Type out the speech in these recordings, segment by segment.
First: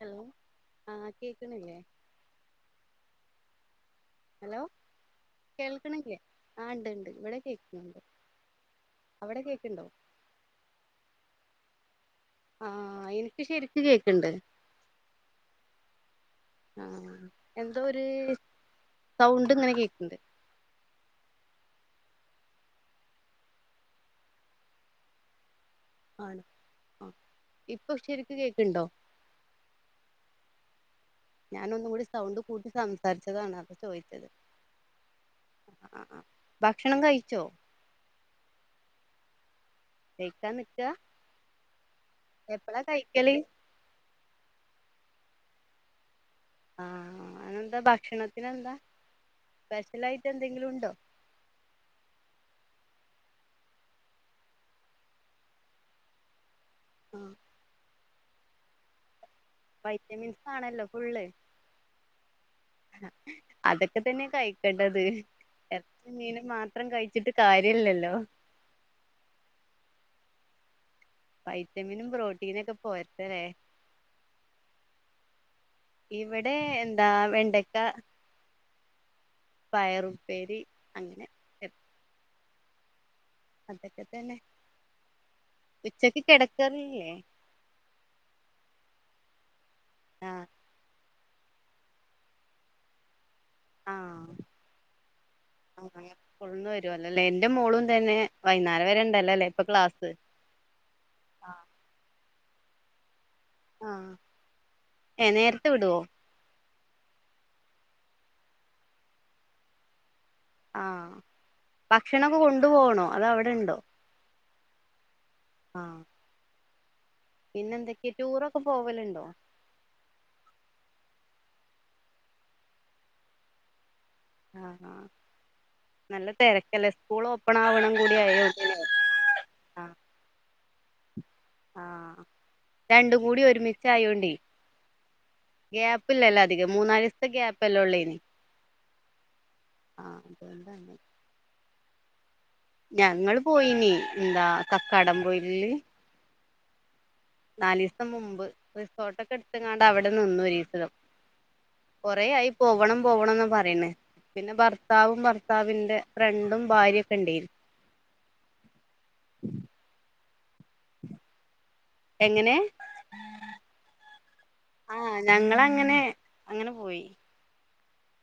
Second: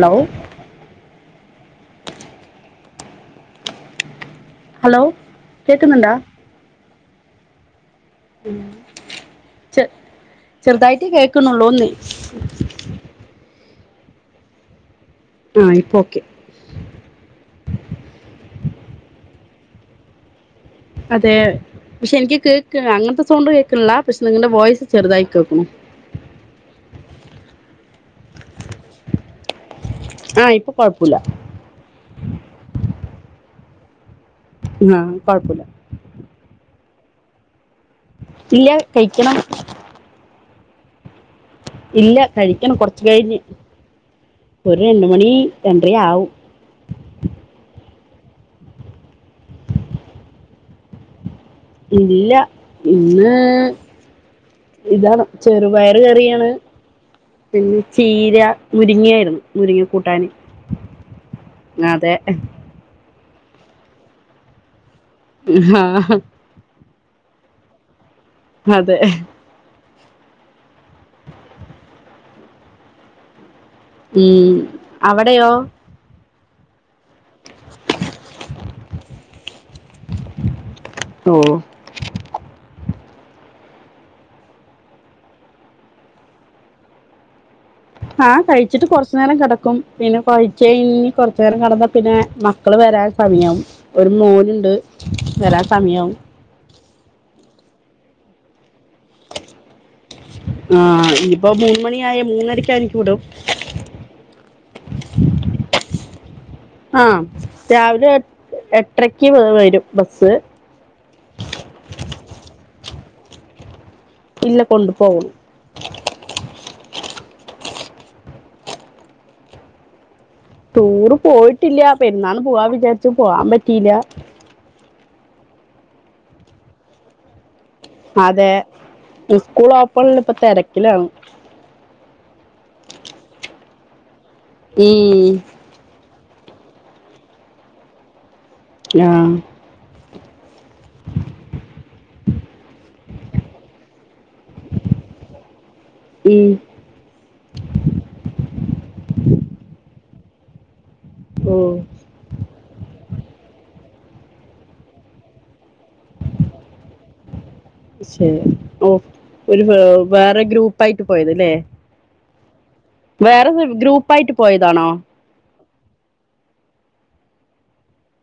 Hello ആഹ് കേക്കണില്ലേ? Hello കേക്കുന്നുണ്ടാ കേൾക്കണില്ലേ ആ ഉണ്ട്ണ്ട് ഇവിടെ കേക്കുന്നുണ്ട്. അവിടെ കേക്കണ്ടോ ചെറുതായിട്ടേ കേക്ക്ണുള്ളൂന്ന്. ആ എനിക്ക് ശരിക്ക് കേക്കണ്ട്. ആഹ് ഇപ്പൊ ഓക്കെ ആ എന്തോരു സൗണ്ട് ഇങ്ങനെ കേക്കണ്ട്. അതെ. പക്ഷെനിക്ക് കേക്ക അങ്ങനത്തെ സൗണ്ട് കേക്ക്ണില്ല പക്ഷെ നിങ്ങളുടെ വോയിസ് ചെറുതായി കേക്കുണു. ആ ഇപ്പൊ ശരിക്ക് കേക്കണ്ടോ? ആഹ് ഇപ്പ കുഴപ്പല്ല. ഞാനൊന്നുകൂടി സൗണ്ട് കൂട്ടി സംസാരിച്ചതാണ് അത ചോദിച്ചത്. ആ കൊഴപ്പല്ല. ആ ആ ഭക്ഷണം കഴിച്ചോ? ഇല്ല കഴിക്കണം. [unintelligible] ഇല്ല കഴിക്കണം എപ്പളാ കൊറച്ച് കഴിക്കല് കഴിഞ്ഞ് ഒരു രണ്ട് മണി രണ്ട്ര ആവും. ആഹ് അതെന്താ ഭക്ഷണത്തിനെന്ത? സ്പെഷ്യലായിട്ടന്തെങ്കിലും ഉണ്ടോ? ഇല്ല ഇന്ന്. ഇതാണ് ചെറുപയറ് കറിയാണ്. ആ പിന്നെ ചീര മുരിങ്ങയിരുന്നു. മുരിങ്ങ കൂട്ടാന് വൈറ്റമിൻസ് ആണല്ലോ ഫുള്ള് അതെ. അതൊക്കെതന്നെ കഴിക്കണ്ടത് എർച്ചിം ആഹ് മീനും മാ ത്രം കഴിച്ചിട്ട് കാര്യല്ലല്ലോ. അതെ. വൈറ്റമീനും പ്രൊട്ടീനൊക്കെ പോര്ട്ടലെ. മ് അവിടെയോ? ഇവിടെ എന്താ വെണ്ടക്ക. പയറുപ്പേരി അങ്ങനെ. ഓ അതൊക്കെതന്നെ ഉച്ചക്ക് കിടക്കാറില്ലേ? ആ കഴിച്ചിട്ട് കൊറച്ചു നേരം കിടക്കും പിന്നെ ആഹ് കുഴച്ചഴിഞ്ഞ് കൊറച്ചുനേരം കിടന്നാപിന്നെ മക്കള് വരാ സമയാവും ഒരു ആഹ് മോന്ണ്ട് വരാൻ അങ്ങനെ സമയാവും. സ്കൂൾന്ന് വരുവല്ലോല്ലേ എന്റെ മോളും തന്നെ വൈന്നേരം വരെണ്ടല്ലല്ലേ ഇപ്പൊ ക്ലാ ആ ഇപ്പൊ മൂന്ന് മണിയായ മൂന്നരക്കനിക്ക് വുടും. ആഹ് ഏഹ് നേരത്തെ വിടുവോ ആ രാവിലെ എട്ടരക്ക് വരും ബസ്. ആ ഭക്ഷണംക്കെ കൊണ്ടു പോണോ അതവിടെണ്ടോ? ഇല്ല കൊണ്ടു പോകും. ആ പിന്നെ എന്തൊക്കെ ടൂറൊക്കെ പോവലുണ്ടോ ടൂറ് പോയിട്ടില്ല അപ്പൊ എന്നാണ് പോവാ വിചാരിച്ചു പോവാൻ പറ്റിയില്ല ആ ആ നല്ല തിരക്കല്ലേ സ്കൂള് ഒ അതെ ആഹ് സ്കൂളാപ്പണ ഇപ്പൊ തിരക്കിലാണ് രണ്ടു കൂടി ഒരുമിച്ച് ആയോണ്ടേ ഈ ഉപ്പില്ലല്ലോ അധികം മൂന്നാ ദിവസത്തെ ഗ്യാപ്പ്ല്ലേ ഉള്ള ഇനി ആ ആ അതൊണ്ട [inaudible] ഞങ്ങള് പോയിന് എന്താ കക്കാടം പോയില് ഉം നാല് ദിവസം മുമ്പ് റിസോർട്ടൊക്കെ എടുത്ത്ങ്ങാണ്ട് അവിടെ നിന്നു ഒരിസം ഓഹ് കുറേ ആയി പോവണം പോവാണെന്നു പറയണ് പിന്നെ ഭർത്താവും ഭർത്താവിന്റെ ഫ്രണ്ടും ഭാര്യ ഒക്കെ ഉണ്ടേനു ശെ ഓ ഒരു വേറെ ഗ്രൂപ്പായിട്ട് പോയത്ലെ എങ്ങനെ വേറെ ഗ്രൂപ്പ് ആയിട്ട് പോയതാണോ അങ്ങനെ അങ്ങനെ പോയി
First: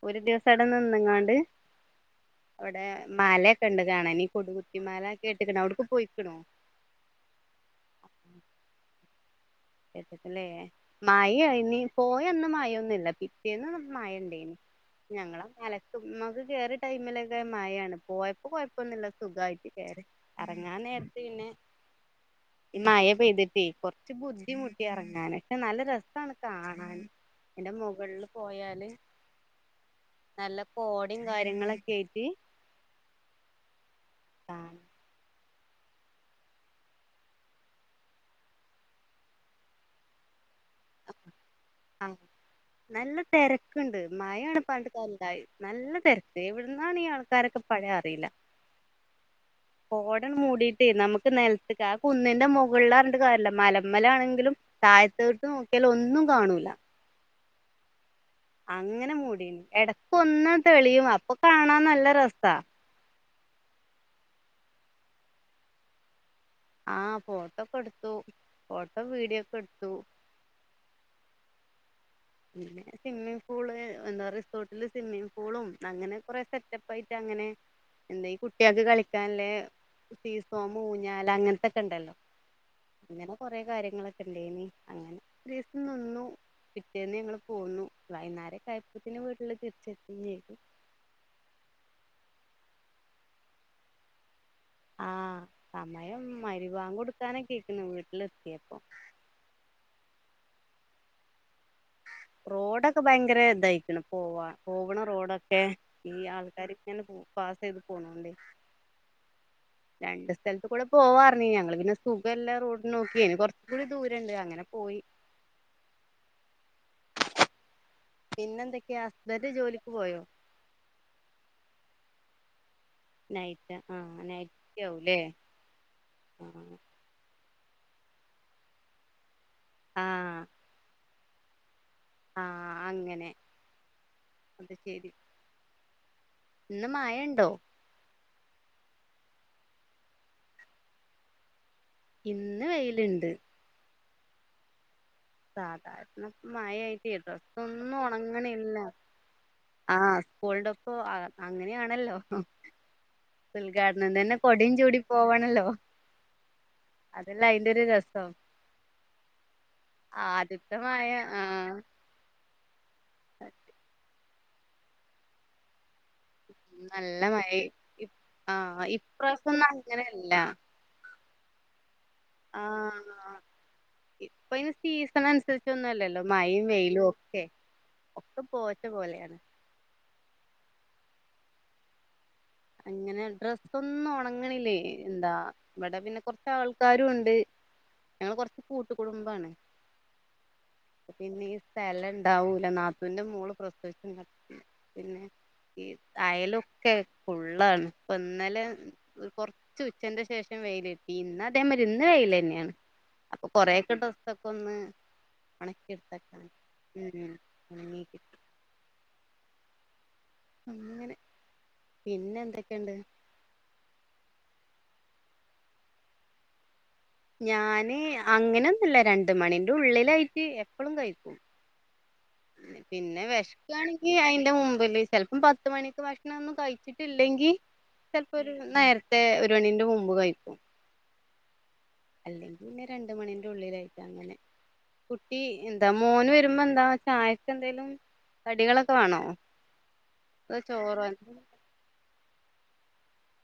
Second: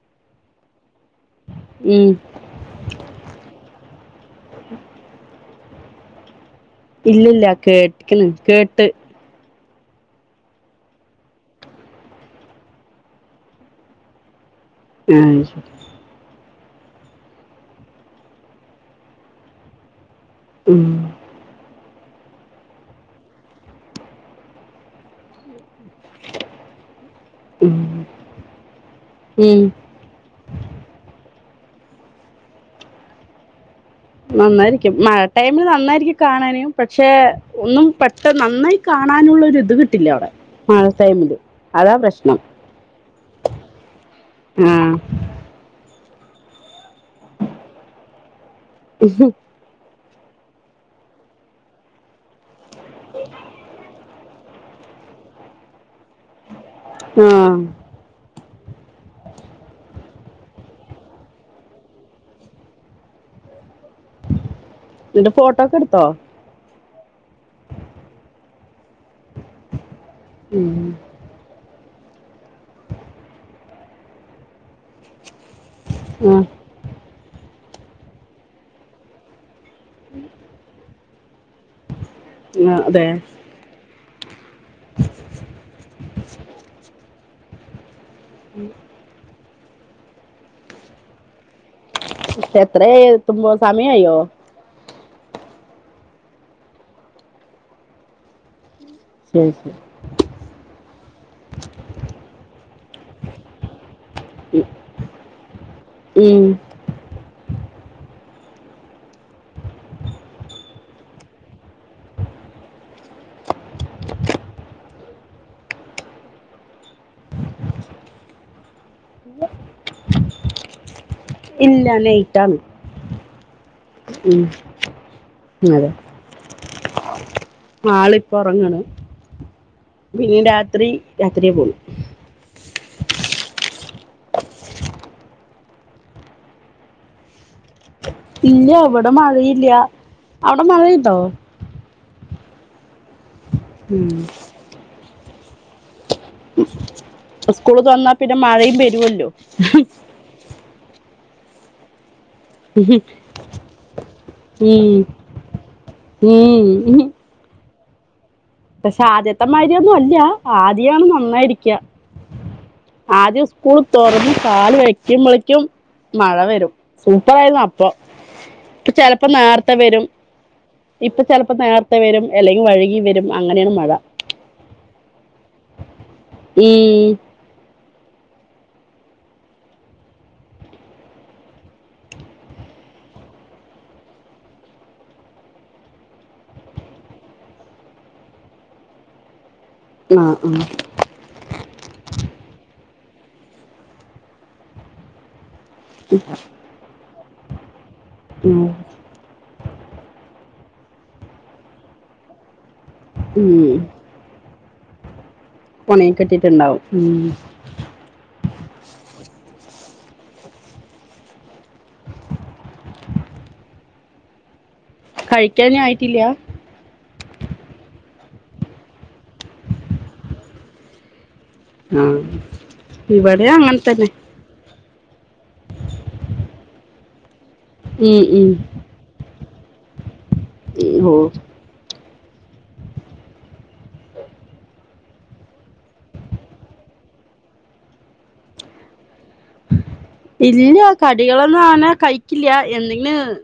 ഒരു ദിവസം ങ്ങണ്ട് ഉം അവിടെ മാല കണ്ട് കാണനി കൊടു കുത്തിമാല കേട്ട്ക്കണേ അവിടുക്ക് പോയിക്കണോ ഇല്ലല്ല കേട്ടക്ക കേട്ട് ചറ്റത്തില്ലേ മാഴായിനി പോയ അന്ന് മായൊന്നുല്ല പിറ്റേന്ന് മായ ഉണ്ടെന്നു ആഹ് ഞങ്ങള് ശരി അലക്കുന്നത് കേയറി ടൈമിലൊക്കെ മഴാണ് പോയപ്പോ കൊഴപ്പൊന്നുമില്ല സുഖമായിട്ട് കേയറി ഇറങ്ങാൻ ഉം നേരത്ത് പിന്നെ ഈ മായ പെയ്തിട്ടേ കൊറച്ച് ബുദ്ധി ബുദ്ധിമുട്ടിറങ്ങാൻ പക്ഷേ ന രസമാണ് കാണാൻ എൻറെ ഉം മുകളില് പോയാല് ഉം നല്ല കോടയും കാര്യങ്ങളൊക്കെ ആയിട്ട് കാണാ നന്നായിരിക്കും മഴ ടൈമില് നന്നായിരിക്കും കാണാനും പക്ഷെ ഒന്നും പെട്ട നന്നായി കാണാനുള്ള ഒരു ഇത് കിട്ടില്ല അവിടെ [inaudible] ആ പ്രശ്നം നല്ല തിരക്കുണ്ട് മഴാണ് ആഹ് പറഞ്ഞിട്ട് കാര്യമില്ല നല്ല തിരക്ക് ഇതെവിടുന്നാണ് ഈ ആൾക്കാരൊക്കെ പാടെ അറിയില്ല കോട മൂടിട്ടേ നമുക്ക് നിലത്തേക്ക് ആ കുന്നിൻന്റെ മുകളിഞ്ഞിട്ട് കാര്യല്ല മലമേലാണ് താഴത്തോട്ട് നോക്കിയാലും ഒന്നും കാണൂലാ ആ അങ്ങനെ മുടി ഇടക്ക് ഒന്ന് തെളിയും അപ്പൊ കാണാൻ നല്ല രസാ ഇന്റെ ഫോട്ടോക്കെ എടുത്തോ ആ ഫോട്ടോക്കെ എടുത്തു ഫോട്ടോ വീഡിയോക്കെ എടുത്തു ഉം പിന്നെ സ്വിമ്മിംഗ് പൂള് എന്താ റിസോർട്ടില് സ്വിമ്മിംഗ് പൂളും അങ്ങനെ കുറെ ആഹ് സെറ്റപ്പ് ആയിട്ട് അങ്ങനെ എന്താ ഈ കുട്ടികൾക്ക് കളിക്കാനല്ലേ സീസോമ് ഊഞ്ഞാല അങ്ങനത്തൊക്കെ ഉണ്ടല്ലോ ആഹ് അതെ ഇങ്ങനെ കൊറെ കാര്യങ്ങളൊക്കെ ഇണ്ടനി അങ്ങനെന്നു ന്ന് ഞങ്ങള് പോന്നു വൈകുന്നേരം ആയപ്പോഴത്തെന് വീട്ടിലെത്തി [inaudible] എത്രയ തുമ്പോ സമയം അയ്യോ ആഹ് സമയം മഖ്-രിബ് വാങ്ക് കൊടുക്കാനൊക്കായിരിക്ക്ണു വീട്ടിലെത്തിയപ്പൊ ശെരി ശെരി റോഡൊക്കെ ഭയങ്കര ഇതായിരിക്കണ് പോവാൻ പോവണ റോഡൊക്കെ ഏഹ് ഈ ഉം ആൾക്കാരിങ്ങനെ പാസ്സെയ്ത് പോണോണ്ടേ രണ്ട് സ്ഥലത്ത്ക്കൂടെ പോവാർന്ന് ഞങ്ങള് പിന്നെ സ്കൂൾക്ക് എല്ലാ റോഡും നോക്കിന് കൊറച്ച് കൂടി ദൂരണ്ട് അങ്ങനെ പോയി [inaudible] പിന്നെ എന്തൊക്കെയാ ഹസ്ബന്റ് ജോലിക്ക് പോയോ ഇല്ല നെയ്റ്റാന്ന് നൈറ്റ് ആഹ് നൈറ്റാവുംല്ലേ ആഹ് ആളിപ്പൊറങ്ങണ് ആഹ് പിന്നെ രാത്രി രാത്രിയാ പോണ് ആഹ് അങ്ങനെ അത് ശെരി ഇന്ന് മയയുണ്ടോ ഇല്ല ഇവിടെ മഴയില്ല അവിടെ മഴയ്ണ്ടോ? ഇന്ന് വെയില്ണ്ട് ഉം സാധാരണ ഇപ്പമഴയായി ട്ടെ സ്കൂള് ഡ്രെസ്സൊന്നും തുറന്നാ പിന്നെ ഉണങ്ങണില്ല മഴയും വരുവല്ലോ ആ സ്കൂൾടെപ്പൊ അങ്ങനെയാണല്ലോ ഉൽഘാടനം തന്നെ കൊടയും ഉം ചൂടി പോവാണല്ലോ ഉം ഹ്മ് ഒത്തിരി രസാ പക്ഷെ ആദ്യത്തെ മാരിയൊന്നു അല്ല ആദ്യാണ് മഴ ആഹ് നന്നായിരിക്ക ആദ്യം സ്കൂള് തൊറന്ന് കാല് വെക്കുമ്പളിക്കും നല്ല മഴയായിരിക്കും ആഹ് ഇപ്പൊ ചെലപ്പോ ഇപ്രാസൊന്നും നേരത്തെ വരും അങ്ങനെയല്ല ഇപ്പൊ ചെലപ്പോ നേർത്തെ വരും അല്ലെങ്കിൽ വഴുകി വരും അങ്ങനെയാണ് മഴ ഇപ്പൊ അയിന് സീസണനുസരിച്ചൊന്നു അല്ലല്ലോ മാഴയും ഉം വെയിലുഒക്കെ ഒക്കെ പോച്ച പോലെയാണ് അങ്ങനെ ഡ്രസ്സൊന്നും ഒണങ്ങണില്ലേ എന്താ ഇവിടെ പിന്നെ കൊറച്ചാൾക്കാരുണ്ട് ഞങ്ങള് കൊറച്ച് കൂട്ടുകുടുംബാണ് ആ ആ പിന്നെ ഈ സ്ഥലണ്ടാവൂല നാ ത്തൂന്റെ മോള് പ്രസവിച്ചുവന്ന് കിടക്ക്ണ്ട് പിന്നെ ഈ അയലൊക്കെ ഫുള്ളാണ് ഉം ഇപ്പിന്നലെ കൊറ ച്ചുച്ചന്റെ ശേഷം വെയില്കിട്ടി ഇന്നതേമാതിരി ഇന്ന് വെയിലെന്നെയാണ് അപ്പൊ ഉം. കൊറയൊക്കെ ഡ്രസ്സൊക്കൊന്ന് പുണയെ ഒണക്കിയെടുത്തക്കണം കെട്ടിട്ടുണ്ടാവും ഉം ഒണങ്ങിക്കിട്ടി അങ്ങനെ പിന്നെന്തൊക്കെയുണ്ട് കഴിക്കാനായിട്ടില്ല ഞാന് അങ്ങനൊന്നുല്ല രണ്ട്മണിന്റുള്ളിലായിട്ട് എപ്പളും കഴിക്കും ആ പിന്നെ ഇവിടെ അങ്ങനെ തന്നെ വെഷക്ക്ആണെങ്കി അയിന്റെ മു മ്പില് ചെലപ്പം പത്ത് മണിക്ക് ഭക്ഷണൊന്നും കഴിച്ചിട്ടില്ലെങ്കി ഉം ഉം. ചലപ്പൊരു നേരത്തെ ഒരു മണിന്റെ മുമ്പ് കഴിക്കും ഹ്മ് ഓഹ് അല്ലെങ്കി പിന്നെ രണ്ട്മണിന്റുള്ളിലായിട്ടങ്ങനെ കുട്ടി എന്താ മോന് വരുമ്പെന്താ ചായക്കെന്തേലും കടികളൊക്കെ വേണോ അതോ ഇല്ല ചോറോ എന്തെങ്കിലും? കടികളൊന്നും അങ്ങനെ കഴിക്കില്ല എന്തെങ്കിലും ന്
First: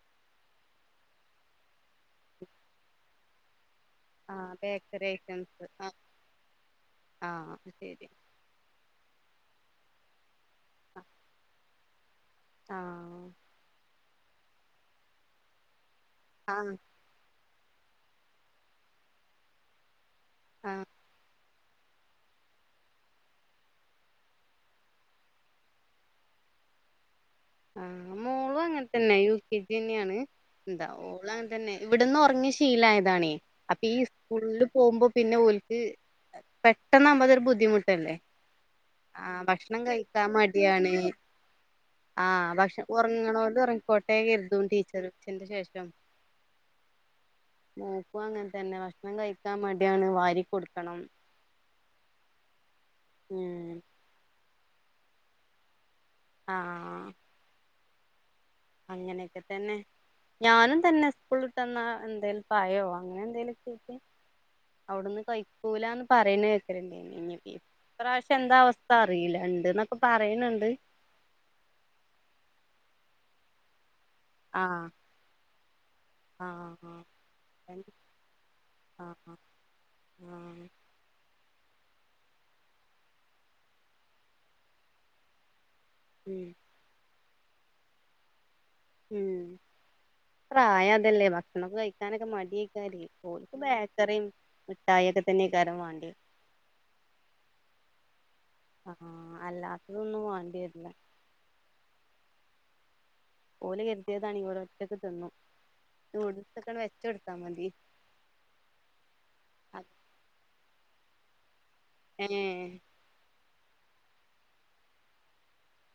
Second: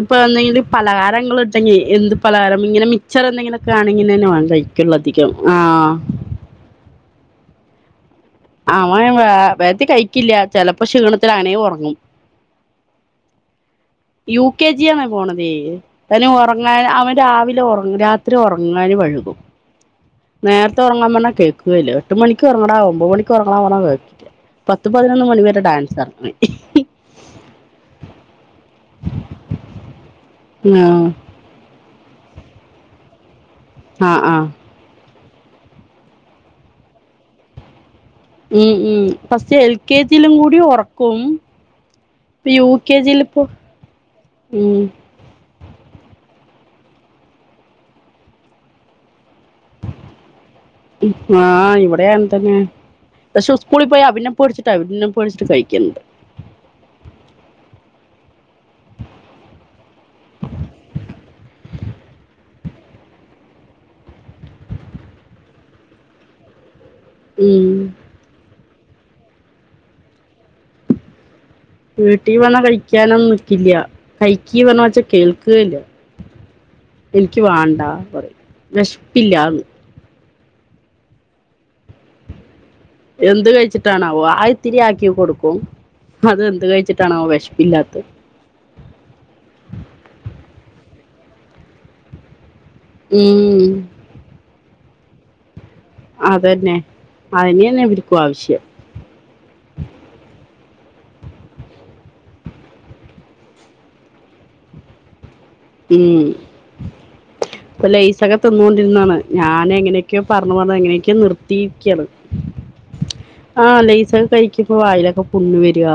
ഇപ്പൊ എന്തെങ്കിലും പലഹാരങ്ങള്ണ്ടെങ്കി എന്ത് പലഹാരം ഇങ്ങനെ മിച്ചറെന്തെങ്കിലൊക്കെ കാണെങ്കിന്നെന്നെ ആ വാണം ബേക്കറി കയിക്കൊള്ളധികം ആഹ് ആഹ് അത്ശെരി അവൻ വേ വേകത്തി കഴിക്കില്ല ചെലപ്പോ ക്ഷീണത്തി അങ്ങനെ ഒറങ്ങും ആഹ് യു കെ ജി ആന്ന പോണതേ തന്നെ ആ ഉറങ്ങാൻ അവൻ രാവിലെ രാത്രി ഉറങ്ങാൻ വഴുകും ആ നേരത്തെ ഉറങ്ങാൻ പറഞ്ഞാൽ കേൾക്കും കയില്ല എട്ട് മണിക്ക്റങ്ങടാ ഒമ്പത് മണിക്ക്റങ്ങാ പറഞ്ഞാ കേക്കട്ടില്ല പത്ത്ു പതിനൊന്ന് മണി വരെ ഡാൻസ ആഹ മോളും അങ്ങനെ തന്നെ യ കെ ജി തന്നെയാണ് എന്താ ആഹ് മോളും അങ്ങനെ തന്നെ ഇവിടുന്ന് ഉറങ്ങിയ ശീലായതാണേ അപ്പൊ ഈ ആഹ് ആഹ് സ്കൂളിൽ പോകുമ്പോ പിന്നെ ഓലക്ക് പെട്ടെന്ന് നമ്മതൊരു ബുദ്ധിമുട്ട് ഉം ഉം പക്ഷ എൽ കെ ജിയിലും കൂടി ഉറക്കും ഇപ്പ ആഹ് യു ഭക്ഷെ കെ ജിയില് ഇപ്പോ ഉറങ്ങണണ്ട് ഉറങ്ങിക്കോട്ടെ കരുത ഉം ടീച്ചർച്ചന്റെ ശേഷം മോക്കവാ അങ്ങനെ തന്നെ ഭക്ഷണം കഴിക്ക ആഹ് ഇവിടെയൻ തന്നെ പക്ഷെ ഉം സ്കൂളിൽ പോയാ പിന്നെ പൊടിച്ചിട്ട് അവ പൊിച്ചിട്ട്ഴിക്കണ്ട് ആഹ അങ്ങനെയൊക്കെ തന്നെ ഞാനും തന്നെ സ്കൂള് വിട്ടന്ന എന്തേലും പയോ അങ്ങനെ എന്തേലും ച അവിടന്ന് കഴിക്കൂലന്ന് പറയുന്ന കേക്കലുണ്ട് ഉം ഇപ്രാവശ്യം എന്താ അവസ്ഥ ഇ അറിയില്ല ഇണ്ട് എന്നൊക്കെ പറയണണ്ട് വീട്ടിൽ വന്നാ കഴിക്കാനൊന്നും നിക്കില്ല കഴക്ക്ി ആ പറ ഞ്ഞവച്ച കേൾക്ക്കേയില്ല ആ എനിക്ക് വേണ്ട പറ ും ആ ആ വിശപ്പില്ലന്ന് ആ എന്ത് കഴിച്ചിട്ടാണാവോ ആ ഇത്തിരിയാക്കി കൊടുക്കും ഉം അത്െന്ത് കഴിച്ചിട്ടാണാവോ വിഷ ഇല്ലാത്ത ഉം പ്രായം അതല്ലേ ഭക്ഷണമക്കെ കഴിക്കാനൊക്കെ മടിയ ഉം ബാക്കറിയയും മിട്ടായൊക്കെ തന്നെ അതന്നെ അ ആഹ അല്ലാത്തതൊന്നും വാണ്ടിരില്ല ഓല് കരുതിയതാണ ങ്കി ഒര ഒറ്റക്ക് തിന്നുടുത്ത് ക്കാണ്ട് വെച്ചെടുത്താം അപ്പ ലേ സഖ തിന്നുകൊണ്ടിരുന്നാണ് ഞൻ എങ്ങനൊക്കെയോ പറഞ്ഞു പറഞ്ഞു എങ്ങനെയൊെയോ നിർ ഏ ആഹ് ലേസൊക്കെ കഴിക്കുമ്പ വായിലൊക്കെ പുണ്ണ് വരിക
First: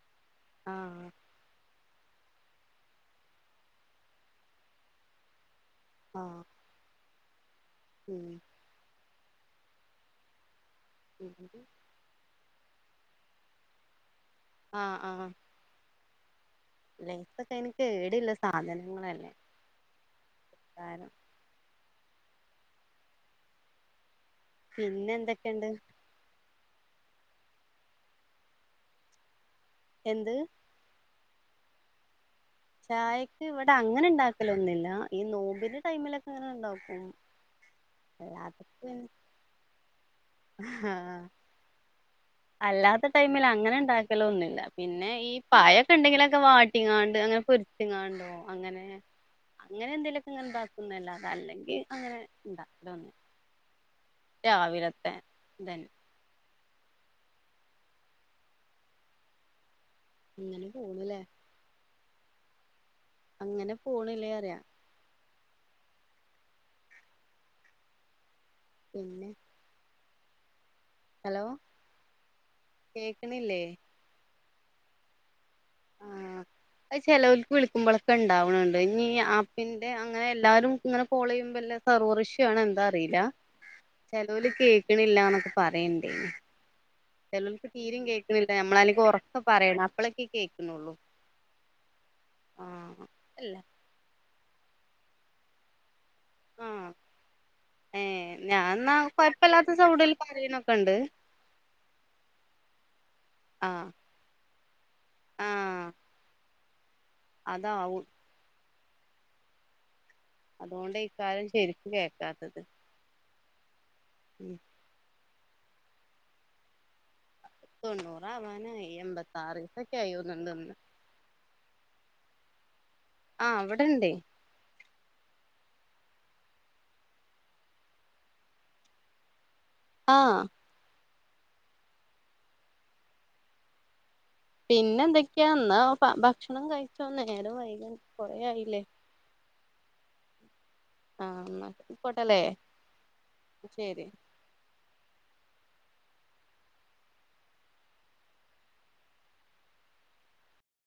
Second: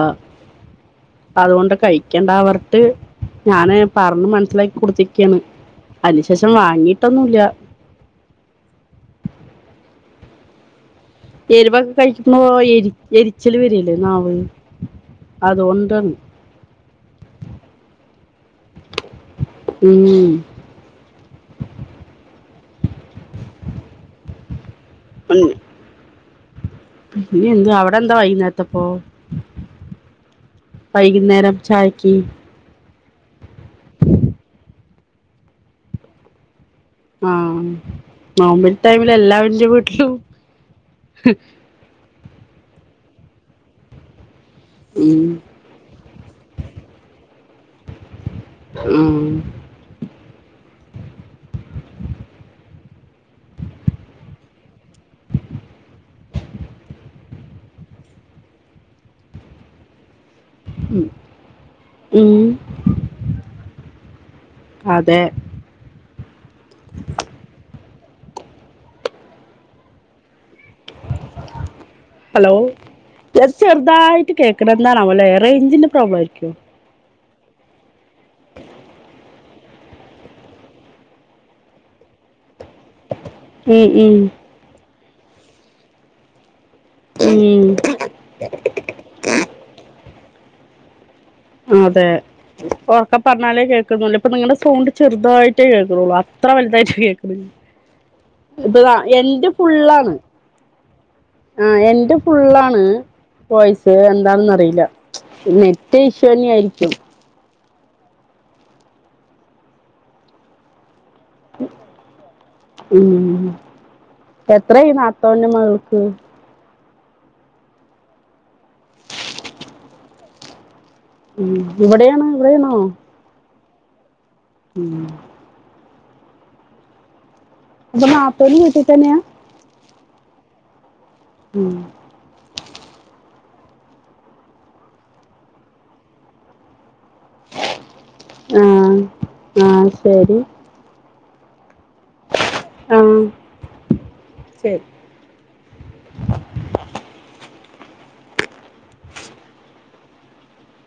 ആഹ് അതുകൊണ്ട് കഴിക്ക ണ്ട പാണ് ട്ട് ഞാന് പറഞ്ഞ് മനസ്സിലാക്കി കൊടുത്തിരിക്കയാണ് അതി ന് ആഹ് ശേഷം വാങ്ങിട്ട് പിട്ടൊന്നില്ല ഉം ഉം എരിവക്കെ കഴിക്കുമ്പോ എ എരിച്ചല് വരില്ലേ പോയി അതൊണ്ടാണ് ലേസ ഒക്കെ എനിക്ക് കേഏടല്ല സാധനങ്ങളല്ലേ ഉം ന്താരം പിന്നെ എന്തൊക്കെയുണ്ട് പിന്നെ എന്ത് അവിടെ എന്താ വൈകുന്നേത്തപ്പോ എന്ത് വൈകുന്നേരം ചായക്ക് ചായക്ക് ഇവിടെ അങ്ങനെ ഉണ്ടാക്കലൊന്നുമില്ല ഈ നോബിന്റെ ടൈമിലൊക്കെ അങ്ങനെ ഉണ്ടാക്കും ആഹ നോമ്പിൽ ടൈമിൽ എല്ലാവറെ വീട്ടിലും ആഹ അല്ലാത്ത ടൈമിൽ അങ്ങനെ ഉണ്ടാക്കല ഒന്നുല്ല പിന്നെ ഉം ഈ പായൊക്കെ ഉണ്ടെങ്കിലൊക്കെ വാട്ടിങ്ങാണ്ട് അങ്ങനെ പൊരിച്ച്ങ്ങാണ്ടോ അങ്ങനെ ഉം അങ്ങനെ എന്തേലുമൊക്കെ ഇങ്ങെ ഉണ്ടാക്കുന്നല്ല അത അല്ലെങ്കിൽ അങ്ങനെ ഇണ്ടാക്കണന്ന രാവിലത്തെതന്നെ ഇങ്ങനെ പോണല്ലേ ഉം അങ്ങനെ പോണില്ലേ റയ. അതെ പിന്നെ ഹലോ ഹലോ കേക്ക്ണില്ലേ ചെറുതായിട്ട് കേക്ക് ണെന്താവലെ? റേഞ്ചിന്റെ പ്രോബ്ം ആഹ് ആയിരിക്കോ? അത് ചെലോൽക്ക് വിളിക്കുമ്പോഴൊക്കെ ഇണ്ടാവണണ്ട് ഇനിഈ ആപ്പിന്റെ അങ്ങനെ എല്ലാവരും ഇങ്ങനെ കോൾ ചെയ്യുമ്പോല്ല സർവ [unintelligible] ആണ എന്താ അറിയില്ല ഉം ഉം ചെലോല് കേക്കണില്ലന്നൊക്കെ പറയിണ്ടേനി. ഉം ചെലോൽക്ക് തീരയും കേക്കുന്നില്ല നമ്മളനി ഒക്കെ പറയണം അപ്പഴൊക്കെ കേൾക്കുന്നുള്ളു. അതെ ഉറക്കെ അല്ല പറഞ്ഞാലേ കേൾക്കുന്നുല്ല ഇപ്പൊ നിങ്ങളടെ സൗണ്ട് ചെറുതായിട്ടേ കേൾക്കുന്നുള്ളൂ. എത്ര ആഹ് വലുതായിട്ട് കേക്കുന്നു ഏഹ് ഇപ്പത എന്റെ ഫുള്ളാണ്. ഒക്ക ഉണ്ട് ആഹ എന്റെ ഫുള്ളാണ് ആഹ് വോയിസ് എന്താണെന്ന്റിയില്ല. നെറ്റ് ഇഷ്യു നെ ആയി അതാ ആവും അതുകൊണ്ടെയ്ക്കാരും ശരിക്ക് കേക്കാത്തത്. ഉം എത്രായി നാത്തൂന്റെ മകൾക്ക്? തൊണ്ണൂറ ആവാനായി എൺമ്പത്താറി സൊ കെ ആയി തോന്ന്ണ്ട്. ഉ ഇവിടെയാണോ ഇവിടെയാണോ? ആഹ ഇവിടെണ്ടേ. ഉം [unintelligible] തന്നെയ. ആഹ ഉം പിന്നെ എന്തൊക്കെയാ എന്നാ ഭക്ഷണം കഴിച്ചോ നേരം വൈകി കൊറേ ആയില്ലേ? ആഹ ശരി ആഹ എന്ന പോട്ടല്ലേ ആഹ് ശരി. ശരി